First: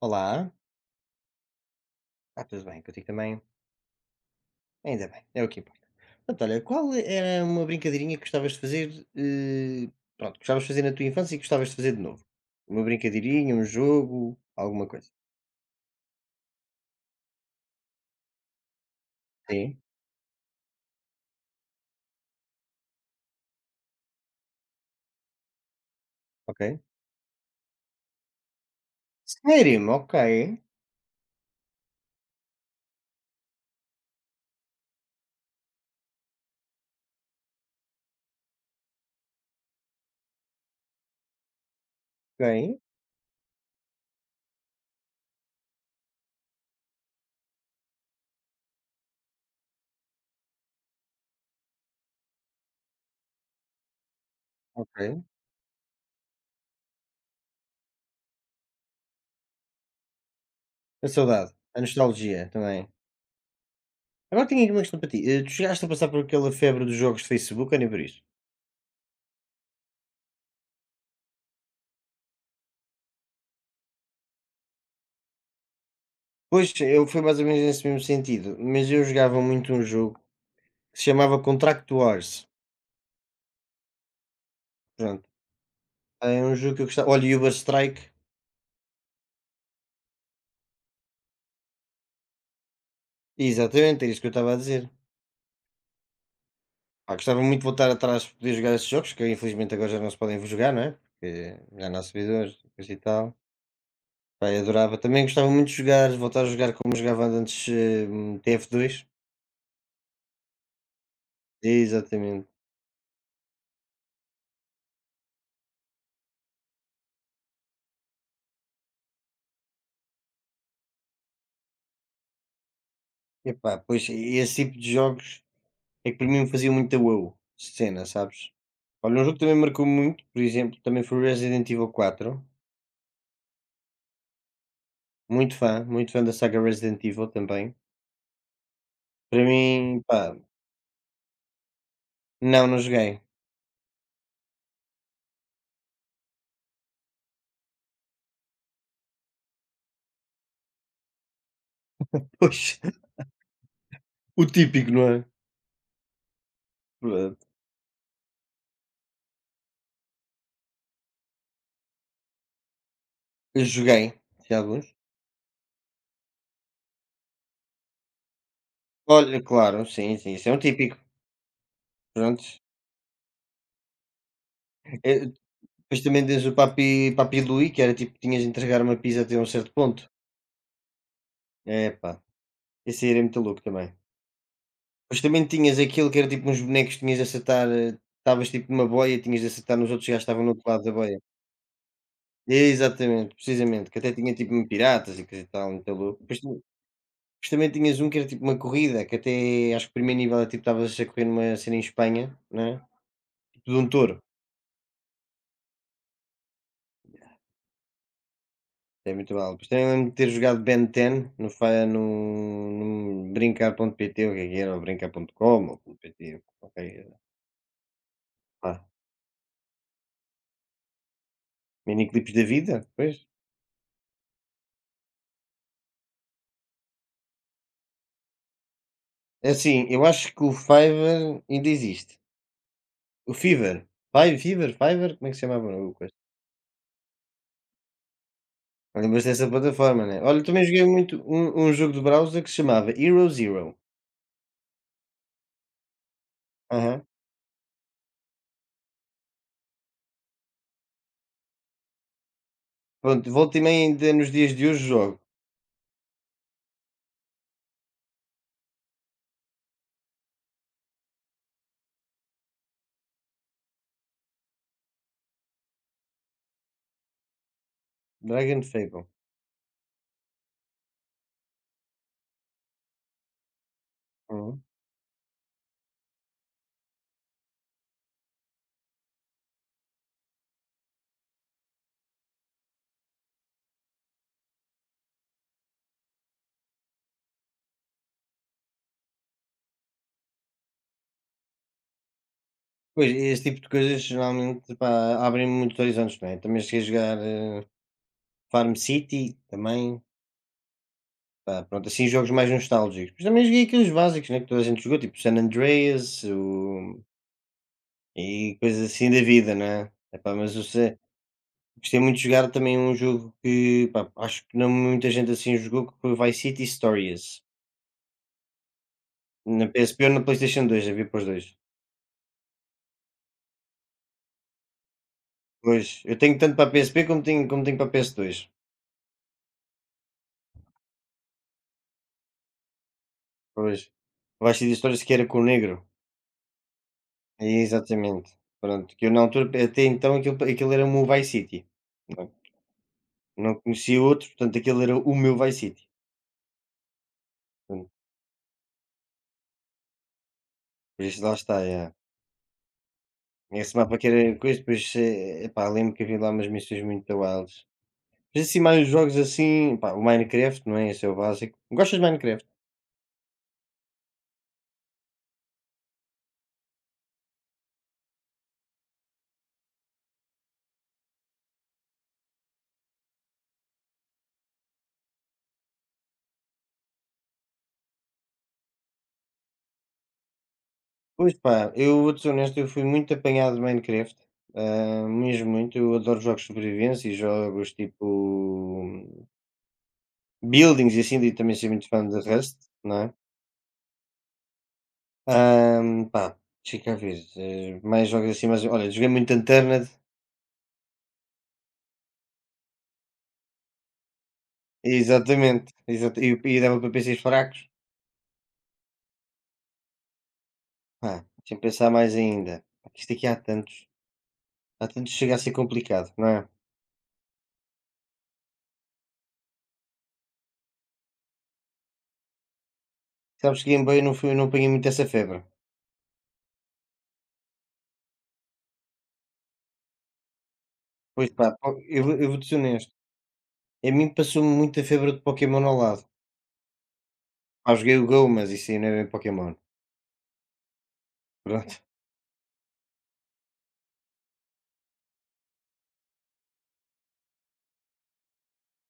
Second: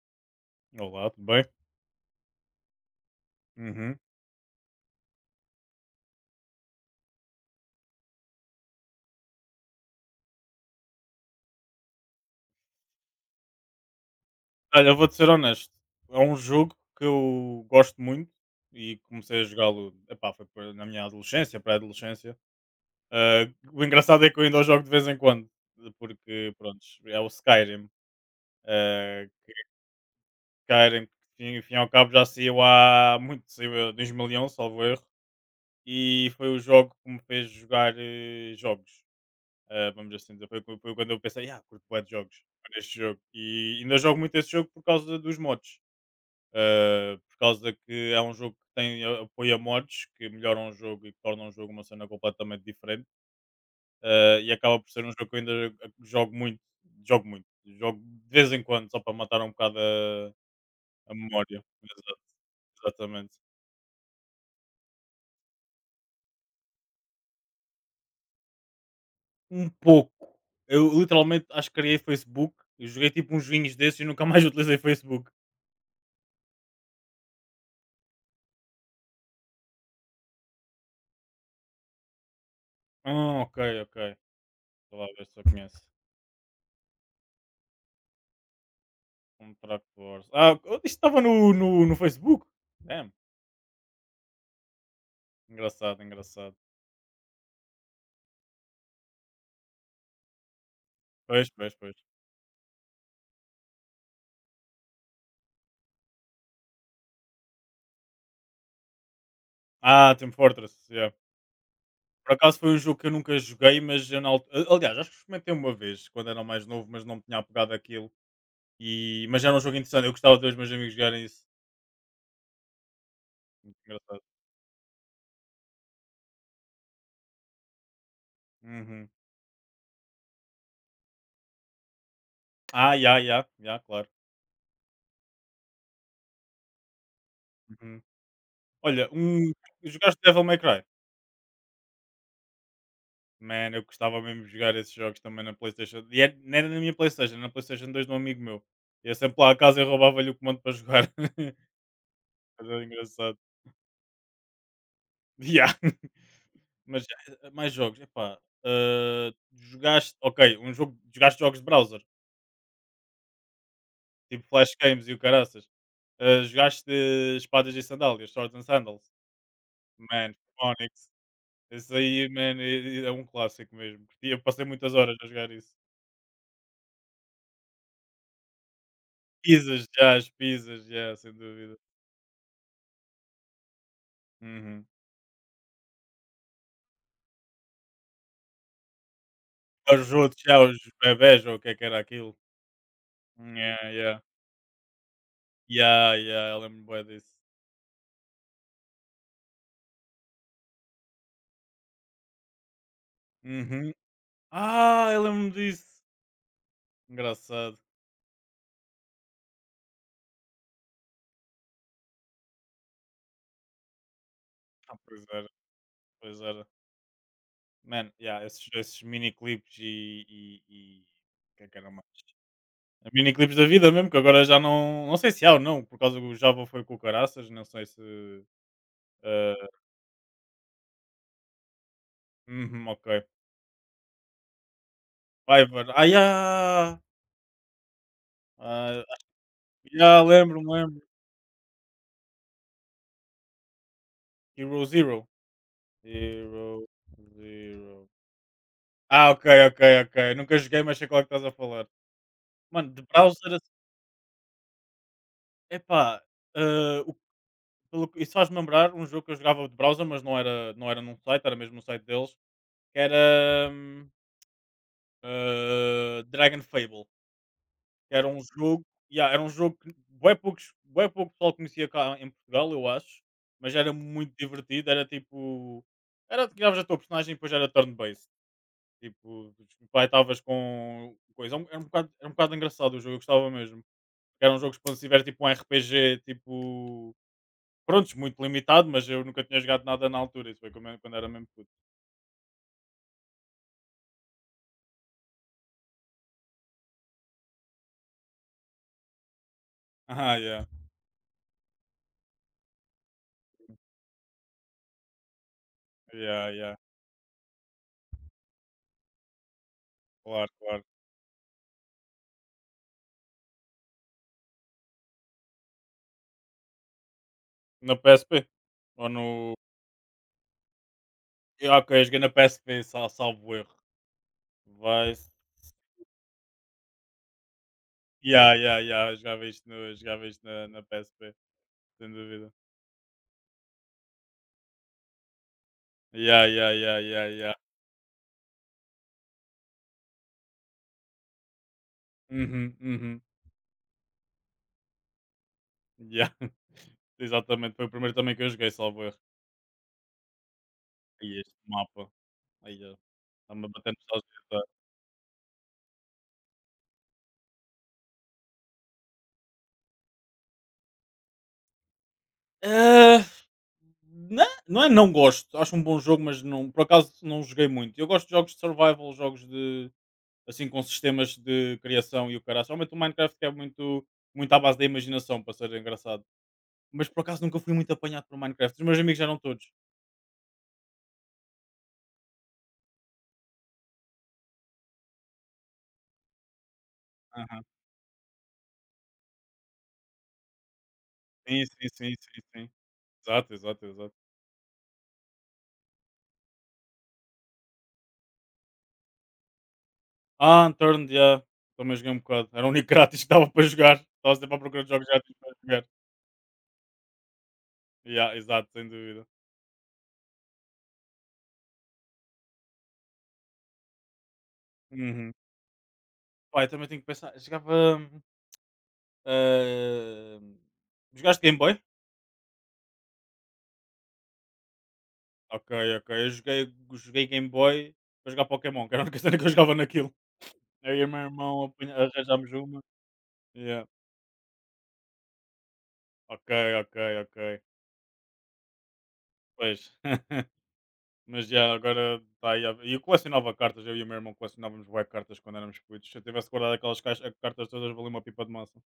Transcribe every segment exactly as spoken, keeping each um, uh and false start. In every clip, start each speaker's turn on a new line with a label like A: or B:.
A: Olá,
B: Olá, tudo bem?
A: está tudo bem contigo também?
B: Uhum.
A: Ainda bem, é o que importa. Portanto, olha, qual era uma brincadeirinha que gostavas de fazer, eh, pronto, gostavas de fazer na tua infância e gostavas de fazer de novo? Uma brincadeirinha, um jogo, alguma
B: Olha, eu
A: coisa?
B: vou-te ser honesto. É um jogo que eu gosto muito e comecei a
A: Sim,
B: jogá-lo, epá, foi por- na minha adolescência, pré-adolescência. Ah, o engraçado é que eu ainda o jogo de vez em quando, porque pronto,
A: ok.
B: é o Skyrim. Ah,
A: Sério? Ok,
B: Skyrim, que enfim, enfim ao cabo já saiu há muito, saiu em dois mil e um, salvo erro, e foi o jogo que me fez jogar eh, jogos. Ah, vamos assim dizer, foi, foi quando eu pensei, ah, curto bué de jogos,
A: ok,
B: para este jogo. E ainda jogo muito esse jogo por causa dos mods. Uh, por causa que é um jogo que tem a- apoia mods que melhoram o jogo e que tornam o jogo uma cena completamente diferente. Uh, e acaba por ser um
A: ok.
B: jogo que eu ainda, eh, jogo muito, jogo muito, jogo de vez em quando, só para matar um bocado a,
A: A
B: a
A: saudade,
B: memória.
A: a
B: Exa-
A: nostalgia também.
B: Exatamente.
A: Agora tenho aqui uma questão para ti. Eh, Tu chegaste a passar por aquela febre dos jogos de Facebook ou nem por isso?
B: Um pouco. Eu literalmente acho que criei Facebook, eu joguei tipo uns vinhos desses e nunca mais utilizei Facebook.
A: Pois, eu fui mais ou menos nesse mesmo sentido, mas eu jogava muito um jogo que se chamava Contract Wars.
B: Ah, ok, ok. Estou lá ver
A: Pronto,
B: se eu conheço.
A: é um jogo que eu gostava. Olha, e o Uber Strike.
B: Contract Wars. Ah, isto estava no, no, no Facebook. É,
A: Exatamente, é isso que eu estava a dizer.
B: engraçado, engraçado.
A: Pá, gostava muito de voltar atrás para poder jogar esses jogos, que infelizmente agora já não se podem jogar, não é?
B: Pois,
A: Porque
B: pois,
A: já
B: pois.
A: não há servidores coisa e tal. Pá, eu adorava. Também gostava muito de jogar, voltar a jogar como jogava antes hum, T F dois.
B: Ah, Team Fortress, yeah. Por
A: Exatamente.
B: acaso foi um jogo que eu nunca joguei, mas eu na altura. Aliás, acho que experimentei uma vez, quando era mais novo, mas não me tinha apegado àquilo. E... Mas era um jogo interessante, eu gostava de ver os meus amigos jogarem isso.
A: Epá,
B: Muito
A: pois
B: engraçado.
A: esse tipo de jogos é que para mim me fazia muita wow cena, sabes?
B: Uhum.
A: Olha, um jogo que também marcou muito, por exemplo, também foi o Resident Evil quatro.
B: Ah, já, já, já, claro.
A: Muito fã, muito fã da saga Resident Evil também.
B: Uhum. Olha,
A: Para
B: um...
A: mim,
B: jogaste
A: pá,
B: Devil May Cry?
A: não, não joguei.
B: Man, eu gostava mesmo de jogar esses jogos também na PlayStation. E era- não era na minha PlayStation, era na PlayStation dois de um amigo meu. Eu sempre lá a casa e roubava-lhe o comando para jogar. Mas
A: Pois,
B: era engraçado.
A: o típico, não é?
B: Yeah. Mas,
A: Pronto.
B: eh, mais jogos, epá, ah, jogaste, ok, um jogo, jogaste jogos de browser,
A: Eu joguei,
B: tipo
A: sim,
B: flash
A: alguns.
B: games e o caraças. Ah, jogaste espadas e sandálias, swords and sandals.
A: Olha, claro, sim,
B: Man,
A: sim, isso é um típico,
B: Onyx. Esse aí,
A: prontos.
B: man, é, é um clássico mesmo. Curti, eu passei muitas horas
A: Eh,
B: a jogar isso.
A: depois também tens o Papi Papi Louie, que era tipo, tinhas de entregar uma pizza até um certo
B: Pisas,
A: ponto.
B: já, as pisas, já, sem dúvida.
A: É pá, esse aí era muito louco também.
B: Uhum.
A: Depois também tinhas aquilo que era tipo uns bonecos, tinhas de acertar, eh, estavas tipo numa boia, tinhas de acertar nos
B: Os
A: outros gajos que
B: outros,
A: estavam no
B: já,
A: outro
B: os
A: lado da boia.
B: bebés, ou o que é que era aquilo.
A: Exatamente,
B: Yeah,
A: precisamente, que até
B: yeah.
A: tinha tipo um piratas e coisa e tal, muito
B: Yeah,
A: louco. Depois,
B: yeah, eu
A: mas
B: lembro-me bué disso.
A: também tinhas um que era tipo uma corrida, que até acho que o primeiro nível é tipo estavas a correr numa cena em Espanha, né? Tipo de um
B: Uhum.
A: touro,
B: Ah, eu lembro-me disso. Engraçado.
A: é muito mal. Depois também lembro de ter jogado Ben dez no, fa- no, no brincar.pt, o que é que era, ou
B: Ah, pois era.
A: brincar ponto com, ou ponto .pt,
B: Pois era.
A: ok.
B: Mano, yeah, esses,
A: Pá,
B: esses miniclipes e, e, e- O que é que era mais?
A: miniclipes da vida, pois.
B: Miniclipes da vida mesmo, que agora já não. Não sei se há ou não, por causa que o Java foi com o caraças, não sei se.
A: É
B: eh,
A: assim, eu acho que o Fiverr ainda existe.
B: uhum, ok.
A: O Fiverr, Fiverr, Fiverr, Fiverr, como é que se chamava?
B: Fiverr.
A: O
B: Ah,
A: coisa?
B: yeah! Ah,
A: Lembras dessa plataforma,
B: yeah,
A: né? Olha, eu também
B: lembro-me,
A: joguei
B: lembro.
A: muito um, um jogo de browser que se chamava Hero Zero.
B: Hero Zero. Hero
A: Aham.
B: Zero. Ah, ok, ok, ok. Nunca joguei, mas sei qual é que estás a falar. Mano, de
A: Pronto, volta
B: browser.
A: e meia ainda nos dias de hoje jogo.
B: Epá, eh, pelo que isso faz-me lembrar um jogo que eu jogava de browser, mas não era, não era num site, era mesmo no site deles, que era hum, eh, Dragon Fable, que era um
A: Dragon
B: jogo,
A: Fable.
B: yeah, era um jogo que bué poucos, bué pouco pessoal conhecia cá em Portugal, eu acho, mas era muito
A: Uhum.
B: divertido, era tipo, era, criavas a tua personagem e depois era turn-based, tipo, vai, estavas com coisa, era um, é um bocado, era um bocado engraçado o jogo, eu gostava mesmo, era um jogo expansivo, era tipo um R P G, tipo prontos, muito limitado, mas eu nunca tinha jogado nada na altura, isso foi como eu quando era mesmo puto.
A: Pois, esse tipo de coisas geralmente pá, abrem-me muitos horizontes, não é? Também cheguei a jogar eh, Farm City, também,
B: Ah, yeah,
A: pá, pronto, assim jogos mais nostálgicos. Mas também joguei aqueles básicos, né, que toda a gente jogou, tipo San Andreas
B: yeah, yeah,
A: o... e coisas assim da vida, não é? Epá,
B: claro,
A: mas eu
B: claro.
A: sei, gostei muito de jogar também um jogo que pá, acho que não muita gente assim jogou, que foi o Vice City Stories,
B: Na P S P? Ou no
A: na P S P ou na PlayStation dois, havia para os dois.
B: Ah, ok, eu joguei na P S P, sa salvo erro. Vai
A: Pois, eu tenho tanto para P S P como tenho como tenho para P S dois.
B: Yeah, yeah, yeah, eu jogava isto no eu jogava isto na na P S P, sem dúvida.
A: Pois. Vais ser histórias que era com o negro.
B: Yeah, yeah, yeah, yeah,
A: É,
B: yeah.
A: exatamente. Pronto, que eu na altura até então aquilo aquilo era o meu Vice City. Não
B: Uhum, uhum,
A: não conhecia outro, portanto aquele era o meu Vice City.
B: yeah. Exatamente, foi o
A: Portanto,
B: primeiro também que eu joguei, salvo erro.
A: por isso lá
B: Ai, este
A: está, é.
B: mapa, aí eh, está-me a
A: Esse
B: bater
A: mapa que
B: nostalgia
A: era coisa,
B: agora.
A: depois, eh, epá, lembro que havia lá umas missões muito wilds. Mas assim mais jogos assim, pá, o Minecraft, não é? Esse é o básico. Gostas de Minecraft?
B: Ah! Não, não é não gosto, acho um bom jogo, mas não, por acaso não joguei muito. Eu gosto de jogos de survival, jogos de assim com sistemas de criação e o caralho. Somente o Minecraft que é muito, muito à base da imaginação para ser engraçado. Mas por acaso nunca fui muito apanhado por Minecraft. Os meus amigos já eram todos.
A: Pois pá, eu vou ser honesto, eu fui muito apanhado de Minecraft, ah, mesmo muito. Eu adoro jogos de sobrevivência e
B: Aham.
A: jogos tipo hum, buildings e assim, e também
B: Sim,
A: sou
B: sim,
A: muito fã
B: sim,
A: de
B: sim,
A: Rust,
B: sim.
A: não é?
B: Exato, exato, exato.
A: Ahm, pá, fica a ver, eh, mais jogos assim, mas olha, joguei muito Unturned,
B: Ah, Unturned, yeah. Também joguei um bocado. Era o único grátis que dava para jogar. Estava sempre à procura de jogos grátis para
A: exatamente,
B: jogar.
A: exata- e, e dava para P Cs fracos,
B: Yeah, exato, sem dúvida.
A: pá, deixa eu pensar mais ainda. Pá, que isto aqui há tantos, há tantos, que
B: Uhum.
A: chega a ser complicado, não é?
B: Pá, eu também tenho que pensar. Jogava. Ahm, Jogaste Game Boy?
A: Sabes que Game Boy eu não, fui, eu não apanhei muito essa febre.
B: Ok, ok. Eu joguei, joguei Game Boy para jogar Pokémon, que era a única cena que eu jogava naquilo. Eu e o meu
A: Pois pá,
B: irmão
A: pá,
B: apanha-
A: eu, vou- eu vou-te
B: arranjámos
A: ser
B: uma.
A: honesto.
B: Yeah.
A: A mim passou-me muito a febre de Pokémon ao lado.
B: Ok, ok, ok.
A: Ah, joguei o Go, mas isso aí não é bem Pokémon.
B: Pois. Mas já,
A: Pronto.
B: agora está aí. a- E eu colecionava cartas, eu e o meu irmão colecionávamos web cartas quando éramos putos. Se eu tivesse guardado aquelas caixas, cartas todas, valia uma pipa de maçã.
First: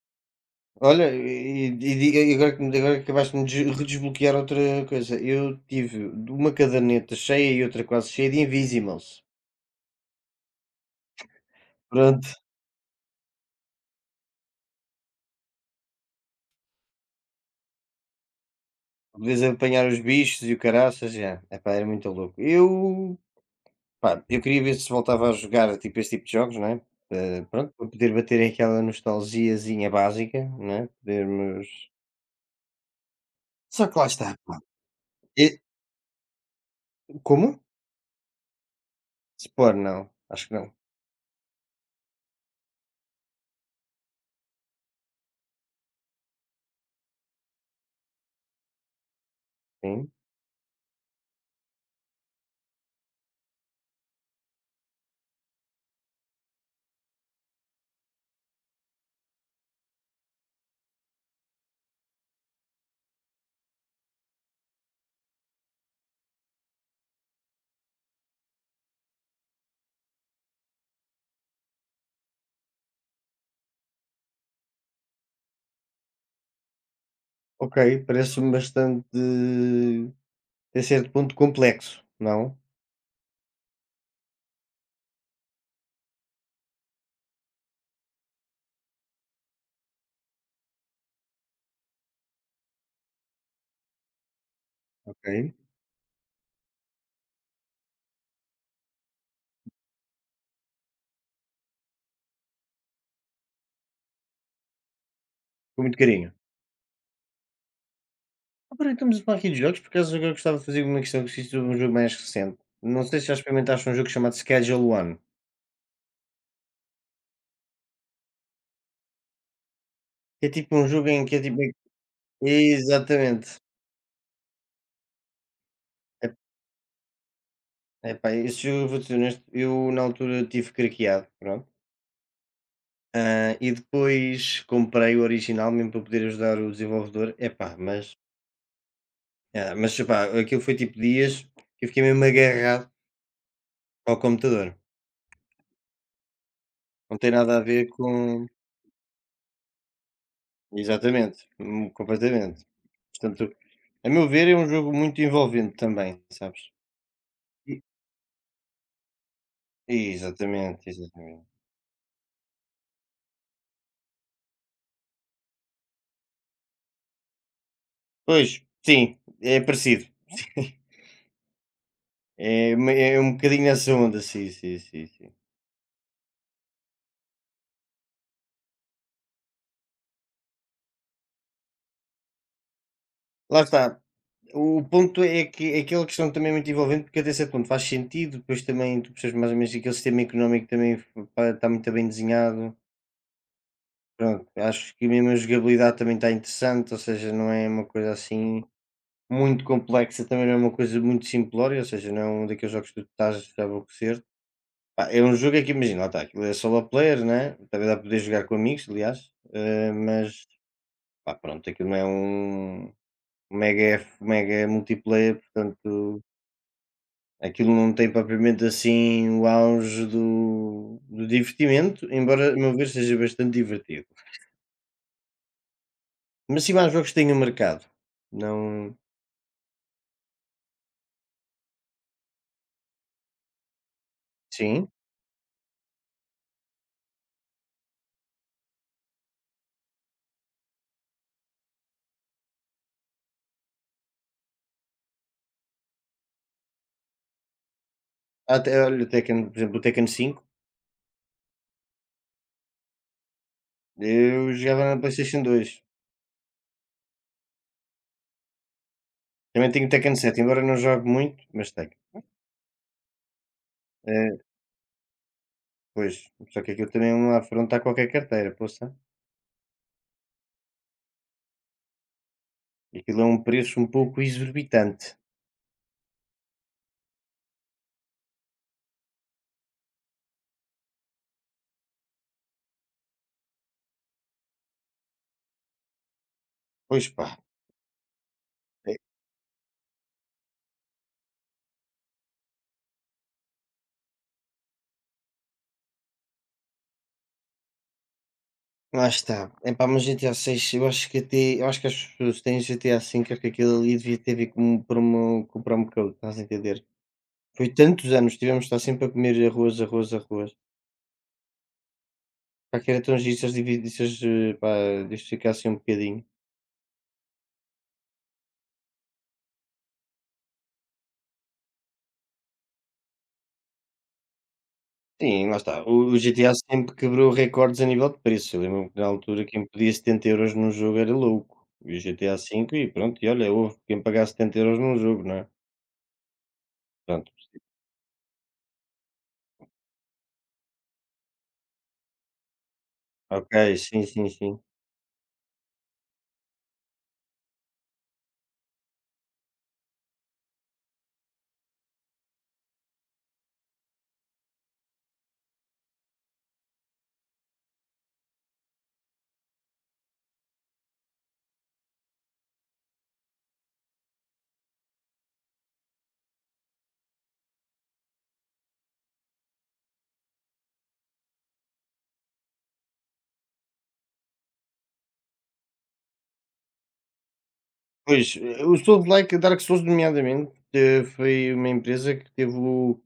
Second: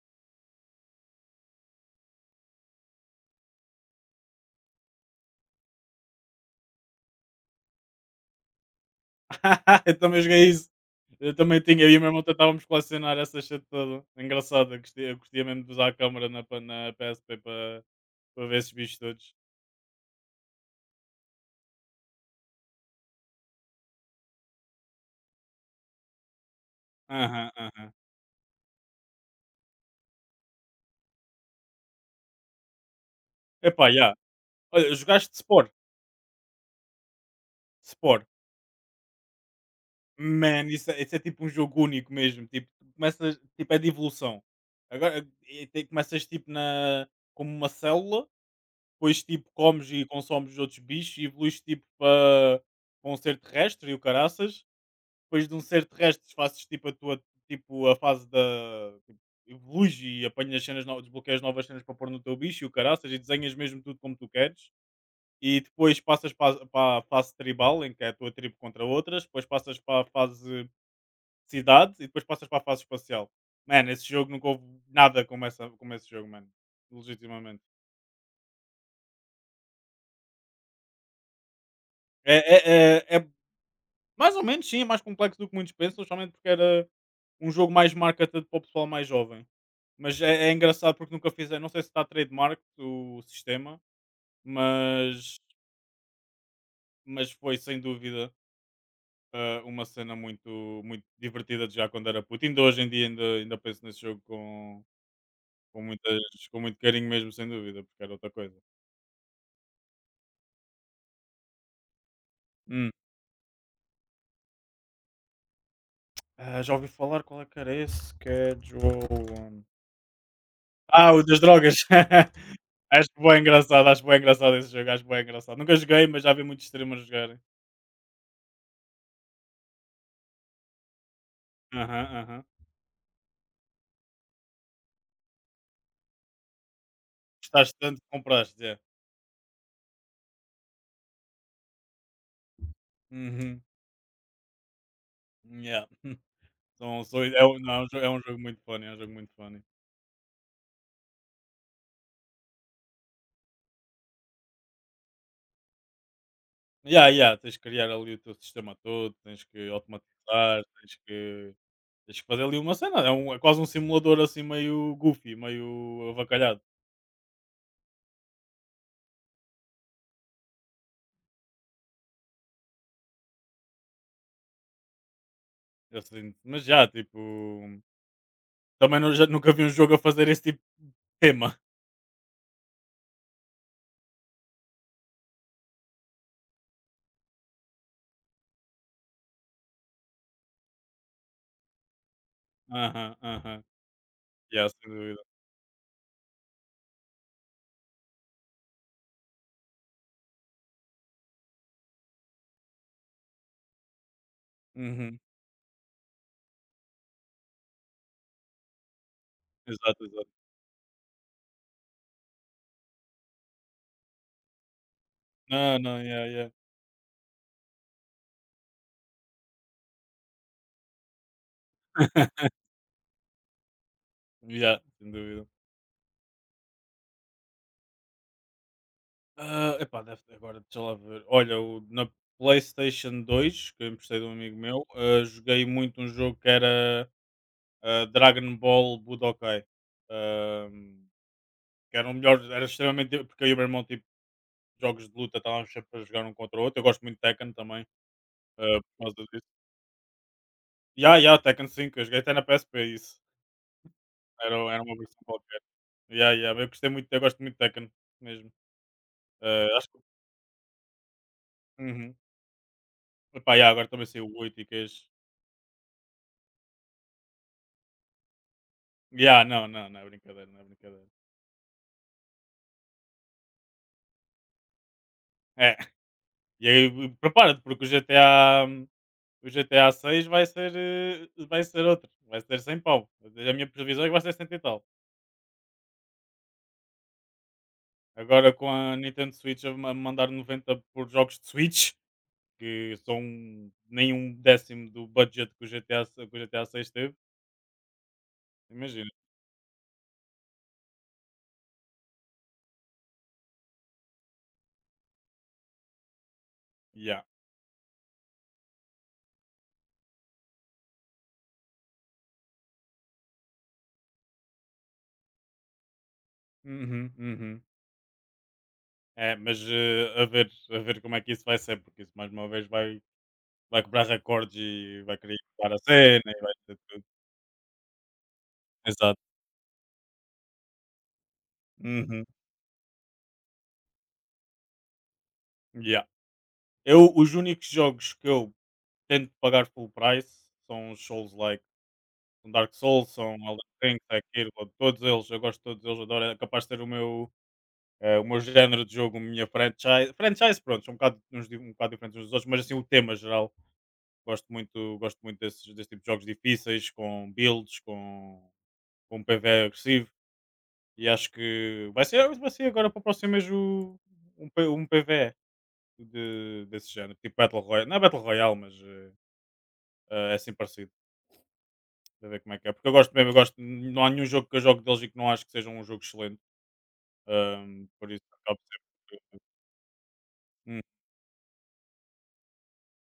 A: Olha, e, e di- e agora, que me- agora acabaste de me des- redesbloquear outra coisa. Eu tive uma caderneta cheia e outra quase cheia de Invisimals.
B: Eu também joguei isso. Eu também tinha, eu e o meu irmão
A: Pronto.
B: tentávamos colecionar essa shit toda. Engraçado, eu gostia, eu gostia mesmo de usar a câmera na, pa- na P S P para para ver esses bichos
A: De
B: todos.
A: vez a apanhar os bichos e o caraças, já. Epá, era muito louco. Eu, pá, eu queria ver se voltava a jogar tipo esse tipo de jogos, não é? Eh,
B: Aham,
A: pronto, para
B: aham.
A: poder bater aquela nostalgiazinha básica, não é? Podermos... Só
B: Epá,
A: que lá
B: já.
A: está, pá.
B: Olha, jogaste
A: E-
B: Spore.
A: como?
B: Spore.
A: Sport não, acho que
B: Man,
A: não.
B: isso, é isso é tipo um jogo único mesmo. Tipo, tu começas, tipo, é de evolução. Agora, e te- começas tipo na, como uma célula, depois tipo comes e
A: Sim.
B: consomes os outros bichos e evoluís tipo para para um ser terrestre e o caraças. Depois de um ser terrestre fazes tipo a tua tipo a fase da tipo, evoluís e apanhas cenas novas, desbloqueias novas cenas para pôr no teu bicho e o caraças e desenhas mesmo tudo como tu queres e depois passas para, para a fase tribal em que é a tua tribo contra outras, depois passas para a fase cidade e depois passas para a fase espacial. Mano, esse jogo nunca houve nada como, essa, como esse jogo, mano. Legitimamente.
A: Ok, parece-me bastante a certo ponto complexo,
B: É,
A: não?
B: é, é, é Mais ou menos sim, é mais complexo do que muitos pensam, somente porque era um jogo mais marketed para o pessoal mais jovem. Mas é, é engraçado porque nunca fizeram, não sei se está trademark o sistema, mas,
A: Ok.
B: mas foi sem dúvida, eh, uma cena muito, muito divertida de já quando era puto. Ainda hoje em dia ainda, ainda penso nesse jogo com, com,
A: Com muito
B: muitas,
A: carinho.
B: com muito carinho mesmo, sem dúvida, porque era outra coisa.
A: Agora estamos a falar aqui de jogos, por acaso agora gostava de fazer uma questão que existe sobre um jogo mais recente.
B: Hum.
A: Não sei se já experimentaste um jogo chamado Schedule One,
B: Ah, já ouvi falar, qual é que era esse? Schedule.
A: que é tipo um jogo
B: Ah, o
A: em que
B: das
A: é tipo.
B: drogas. Acho bué
A: Exatamente.
B: engraçado, acho bué engraçado esse jogo, acho bué engraçado. Nunca joguei, mas já vi muitos streamers jogarem.
A: É, epá, esse jogo eu vou dizer honesto, eu na altura tive craqueado, pronto.
B: Aham, aham.
A: Ah, e depois comprei o original mesmo para poder ajudar o desenvolvedor.
B: Gostaste
A: Epá,
B: tanto que
A: mas
B: compraste, é.
A: é, mas epá, aquilo foi tipo dias que eu fiquei mesmo agarrado
B: Uhum.
A: ao computador.
B: Yeah. São,
A: Não
B: são,
A: tem
B: é,
A: nada
B: um,
A: a
B: não, é um
A: ver
B: jo- é um jogo
A: com.
B: muito funny, é um jogo muito funny.
A: Exatamente, hum, completamente. Portanto, a meu ver, é um jogo muito envolvente também, sabes?
B: Yeah, yeah, tens que
A: E-
B: criar ali o teu sistema todo, tens que automatizar,
A: Exatamente,
B: tens
A: exatamente.
B: que, tens que fazer ali uma cena. É, um, é quase um simulador assim meio goofy, meio avacalhado.
A: Pois, sim, é parecido. É, uma- é um bocadinho nessa onda, sim, sim, sim, sim.
B: Assim. Mas já, tipo, também não- já, nunca vi um jogo a fazer esse tipo de tema.
A: Lá está. O ponto é que é aquela questão também muito envolvente, porque até certo ponto faz sentido, depois também tu percebes mais ou menos que aquele sistema económico também está muito bem desenhado.
B: Aham, aham.
A: Pronto,
B: Yeah, sem
A: acho que
B: dúvida.
A: mesmo a jogabilidade também está interessante, ou seja, não é uma coisa assim muito complexa, também não é uma coisa muito simplória, ou seja, não é um daqueles jogos que tu estás a aborrecer. Pá,
B: Uhum.
A: é um jogo é que imagina, lá está, aquilo é solo player, né? Também dá para poder jogar com amigos, aliás, eh,
B: Exato, exato.
A: mas pá, pronto, aquilo não é um mega, F- mega multiplayer,
B: Não, não,
A: portanto,
B: yeah, yeah.
A: aquilo não tem propriamente assim o auge do, do divertimento, embora, a meu ver, seja bastante divertido.
B: Yeah, sem dúvida.
A: Mas sim, há jogos que tenham mercado, não.
B: Ah, epá, deve ter agora, deixa lá ver. Olha, o, na PlayStation dois, que eu emprestei de um amigo meu,
A: Sim,
B: ah, joguei muito um jogo que era, ah, Dragon Ball Budokai. Ahm, que era o melhor, era extremamente. Porque eu e o meu irmão, tipo, jogos de luta, estávamos sempre a jogar um contra o outro. Eu gosto muito de Tekken também, ah,
A: até olha,
B: por
A: o
B: causa disso.
A: Tekken, por exemplo, o Tekken cinco
B: Yeah, yeah, ya, Tekken cinco eu joguei até na P S P, isso.
A: eu
B: Era, era
A: jogava
B: uma
A: na
B: versão
A: PlayStation
B: qualquer.
A: dois
B: Yeah, yeah, eu gostei muito, eu gosto muito de Tekken mesmo. Eh,
A: Também tenho o
B: acho que
A: Tekken sete embora não jogue muito, mas tenho.
B: uhum. Epá, yeah, agora também saiu o
A: Eh,
B: oito e queijo.
A: pois, só que aquilo também é uma afronta a qualquer carteira, poça.
B: Yeah, não, não, não é brincadeira, não é brincadeira.
A: Aquilo é um preço um pouco exorbitante.
B: É, e aí prepara-te, porque o G T A, o G T A seis vai ser, eh, vai ser outro, vai ser sem pau. A minha previsão é que vai ser cem e tal.
A: Pois pá,
B: Agora com a
A: é,
B: Nintendo Switch a ma- mandar noventa por jogos de Switch, que são nem um décimo do budget que o G T A, se- que o G T A seis teve,
A: lá
B: imagina.
A: está. É pá, mas GTA seis eu acho que até, eu acho que as pessoas que têm GTA cinco acho que aquilo ali devia ter vindo como por uma, comprar um bocado, estás a entender?
B: Yeah.
A: Foi tantos anos, tivemos de estar sempre a comer arroz, arroz, arroz. Pá, que era tão giro se eles dividissem, pá, diversificassem um bocadinho.
B: Uhum, uhum. É, mas eh, a ver, a ver como é que isso vai ser, porque isso mais uma vez vai, vai quebrar recordes e vai querer
A: Sim, lá
B: inovar a
A: está. O o
B: cena e
A: G T A
B: vai ter
A: sempre
B: tudo.
A: quebrou recordes a nível de preço. Eu lembro-me que na
B: Exato.
A: altura quem pedia setenta€ num jogo era louco. E o
B: Uhum.
A: G T A V e pronto, e olha, houve quem pagasse setenta euros num jogo, não é?
B: Yeah. Eu,
A: Pronto.
B: os únicos jogos que eu tento pagar full price são os Souls like, são Dark Souls, são
A: Ok,
B: Elden Ring,
A: sim, sim,
B: Sekiro,
A: sim.
B: todos eles, eu gosto de todos eles, adoro, é capaz de ser o meu, eh, o meu género de jogo, a minha franchise. Franchise, pronto, são um bocado, uns, di- um bocado diferentes uns dos outros, mas assim o tema geral. Gosto muito, gosto muito desses, desse tipo de jogos difíceis, com builds, com com um P V agressivo e acho que vai ser, vai ser agora para o próximo mês o- um, P- um P V de, desse género, tipo Battle Royale, não é Battle Royale, mas eh, eh, é assim parecido, para ver como é que é, porque eu gosto mesmo, eu gosto, não há nenhum jogo que eu jogo deles e que não acho que seja um jogo excelente, ahm, por isso
A: Pois,
B: acabo
A: eh, o
B: sempre.
A: Souls-like, Dark Souls nomeadamente,
B: Hum,
A: eh, foi uma empresa que teve o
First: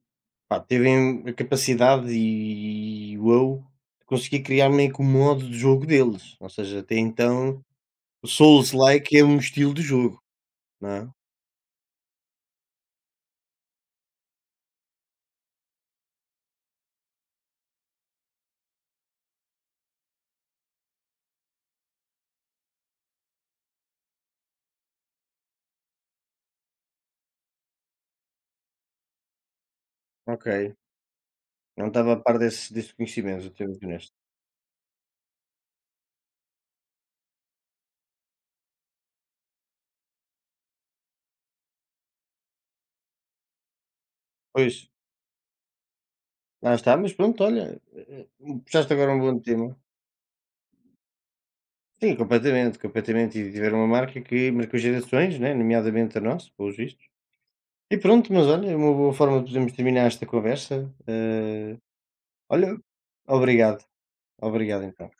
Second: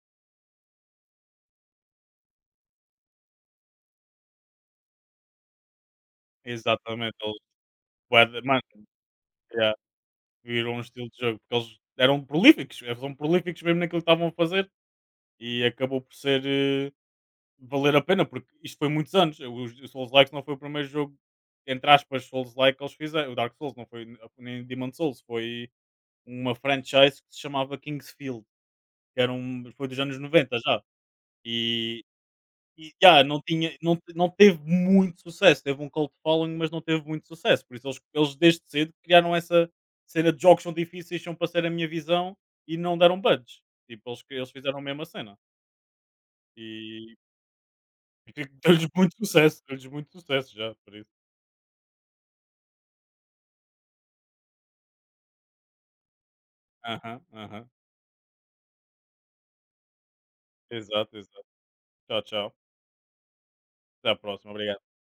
A: pá, teve em- a capacidade e o wow, de conseguir criar meio que o modo de jogo deles. Ou seja, até
B: exatamente, eles,
A: então,
B: bué
A: o
B: de- mano,
A: Souls-like é um estilo
B: yeah,
A: de jogo,
B: viram um
A: não é?
B: estilo de jogo, porque eles eram prolíficos, eles são prolíficos mesmo naquilo que estavam a fazer e acabou por ser, eh, valer a pena, porque isto foi muitos anos. Os- O Souls Likes não foi o primeiro jogo, entre aspas, Souls Like que eles fizeram. O Dark Souls não foi n- nem Demon Souls, foi uma franchise que se chamava Kingsfield, que era um, foi dos anos noventa
A: Ok.
B: já.
A: Não
B: E,
A: estava a par desse
B: e
A: desse
B: já, não,
A: conhecimento, devo
B: tinha,
A: ser
B: não, te-
A: honesto.
B: Não teve muito sucesso. Teve um cult following, mas não teve muito sucesso. Por isso eles, eles desde cedo criaram essa cena de jogos são difíceis, são para ser a minha visão e não deram buds. Tipo, eles, eles
A: Pois,
B: fizeram a mesma cena.
A: lá está, mas pronto, olha,
B: Dou-lhes
A: eh eh, puxaste agora
B: muito
A: um bom
B: sucesso,
A: tema.
B: dou-lhes muito sucesso já por isso.
A: Sim, completamente, completamente. E tiver uma marca que marcou gerações, né, nomeadamente a nossa, pelos vistos.
B: Aham, aham.
A: E pronto, mas olha, é uma boa forma de podermos terminar esta conversa.
B: Exato, exato.
A: Eh,
B: Tchau, tchau.
A: olha, obrigado,
B: Até à próxima.
A: obrigado
B: Obrigado.
A: então.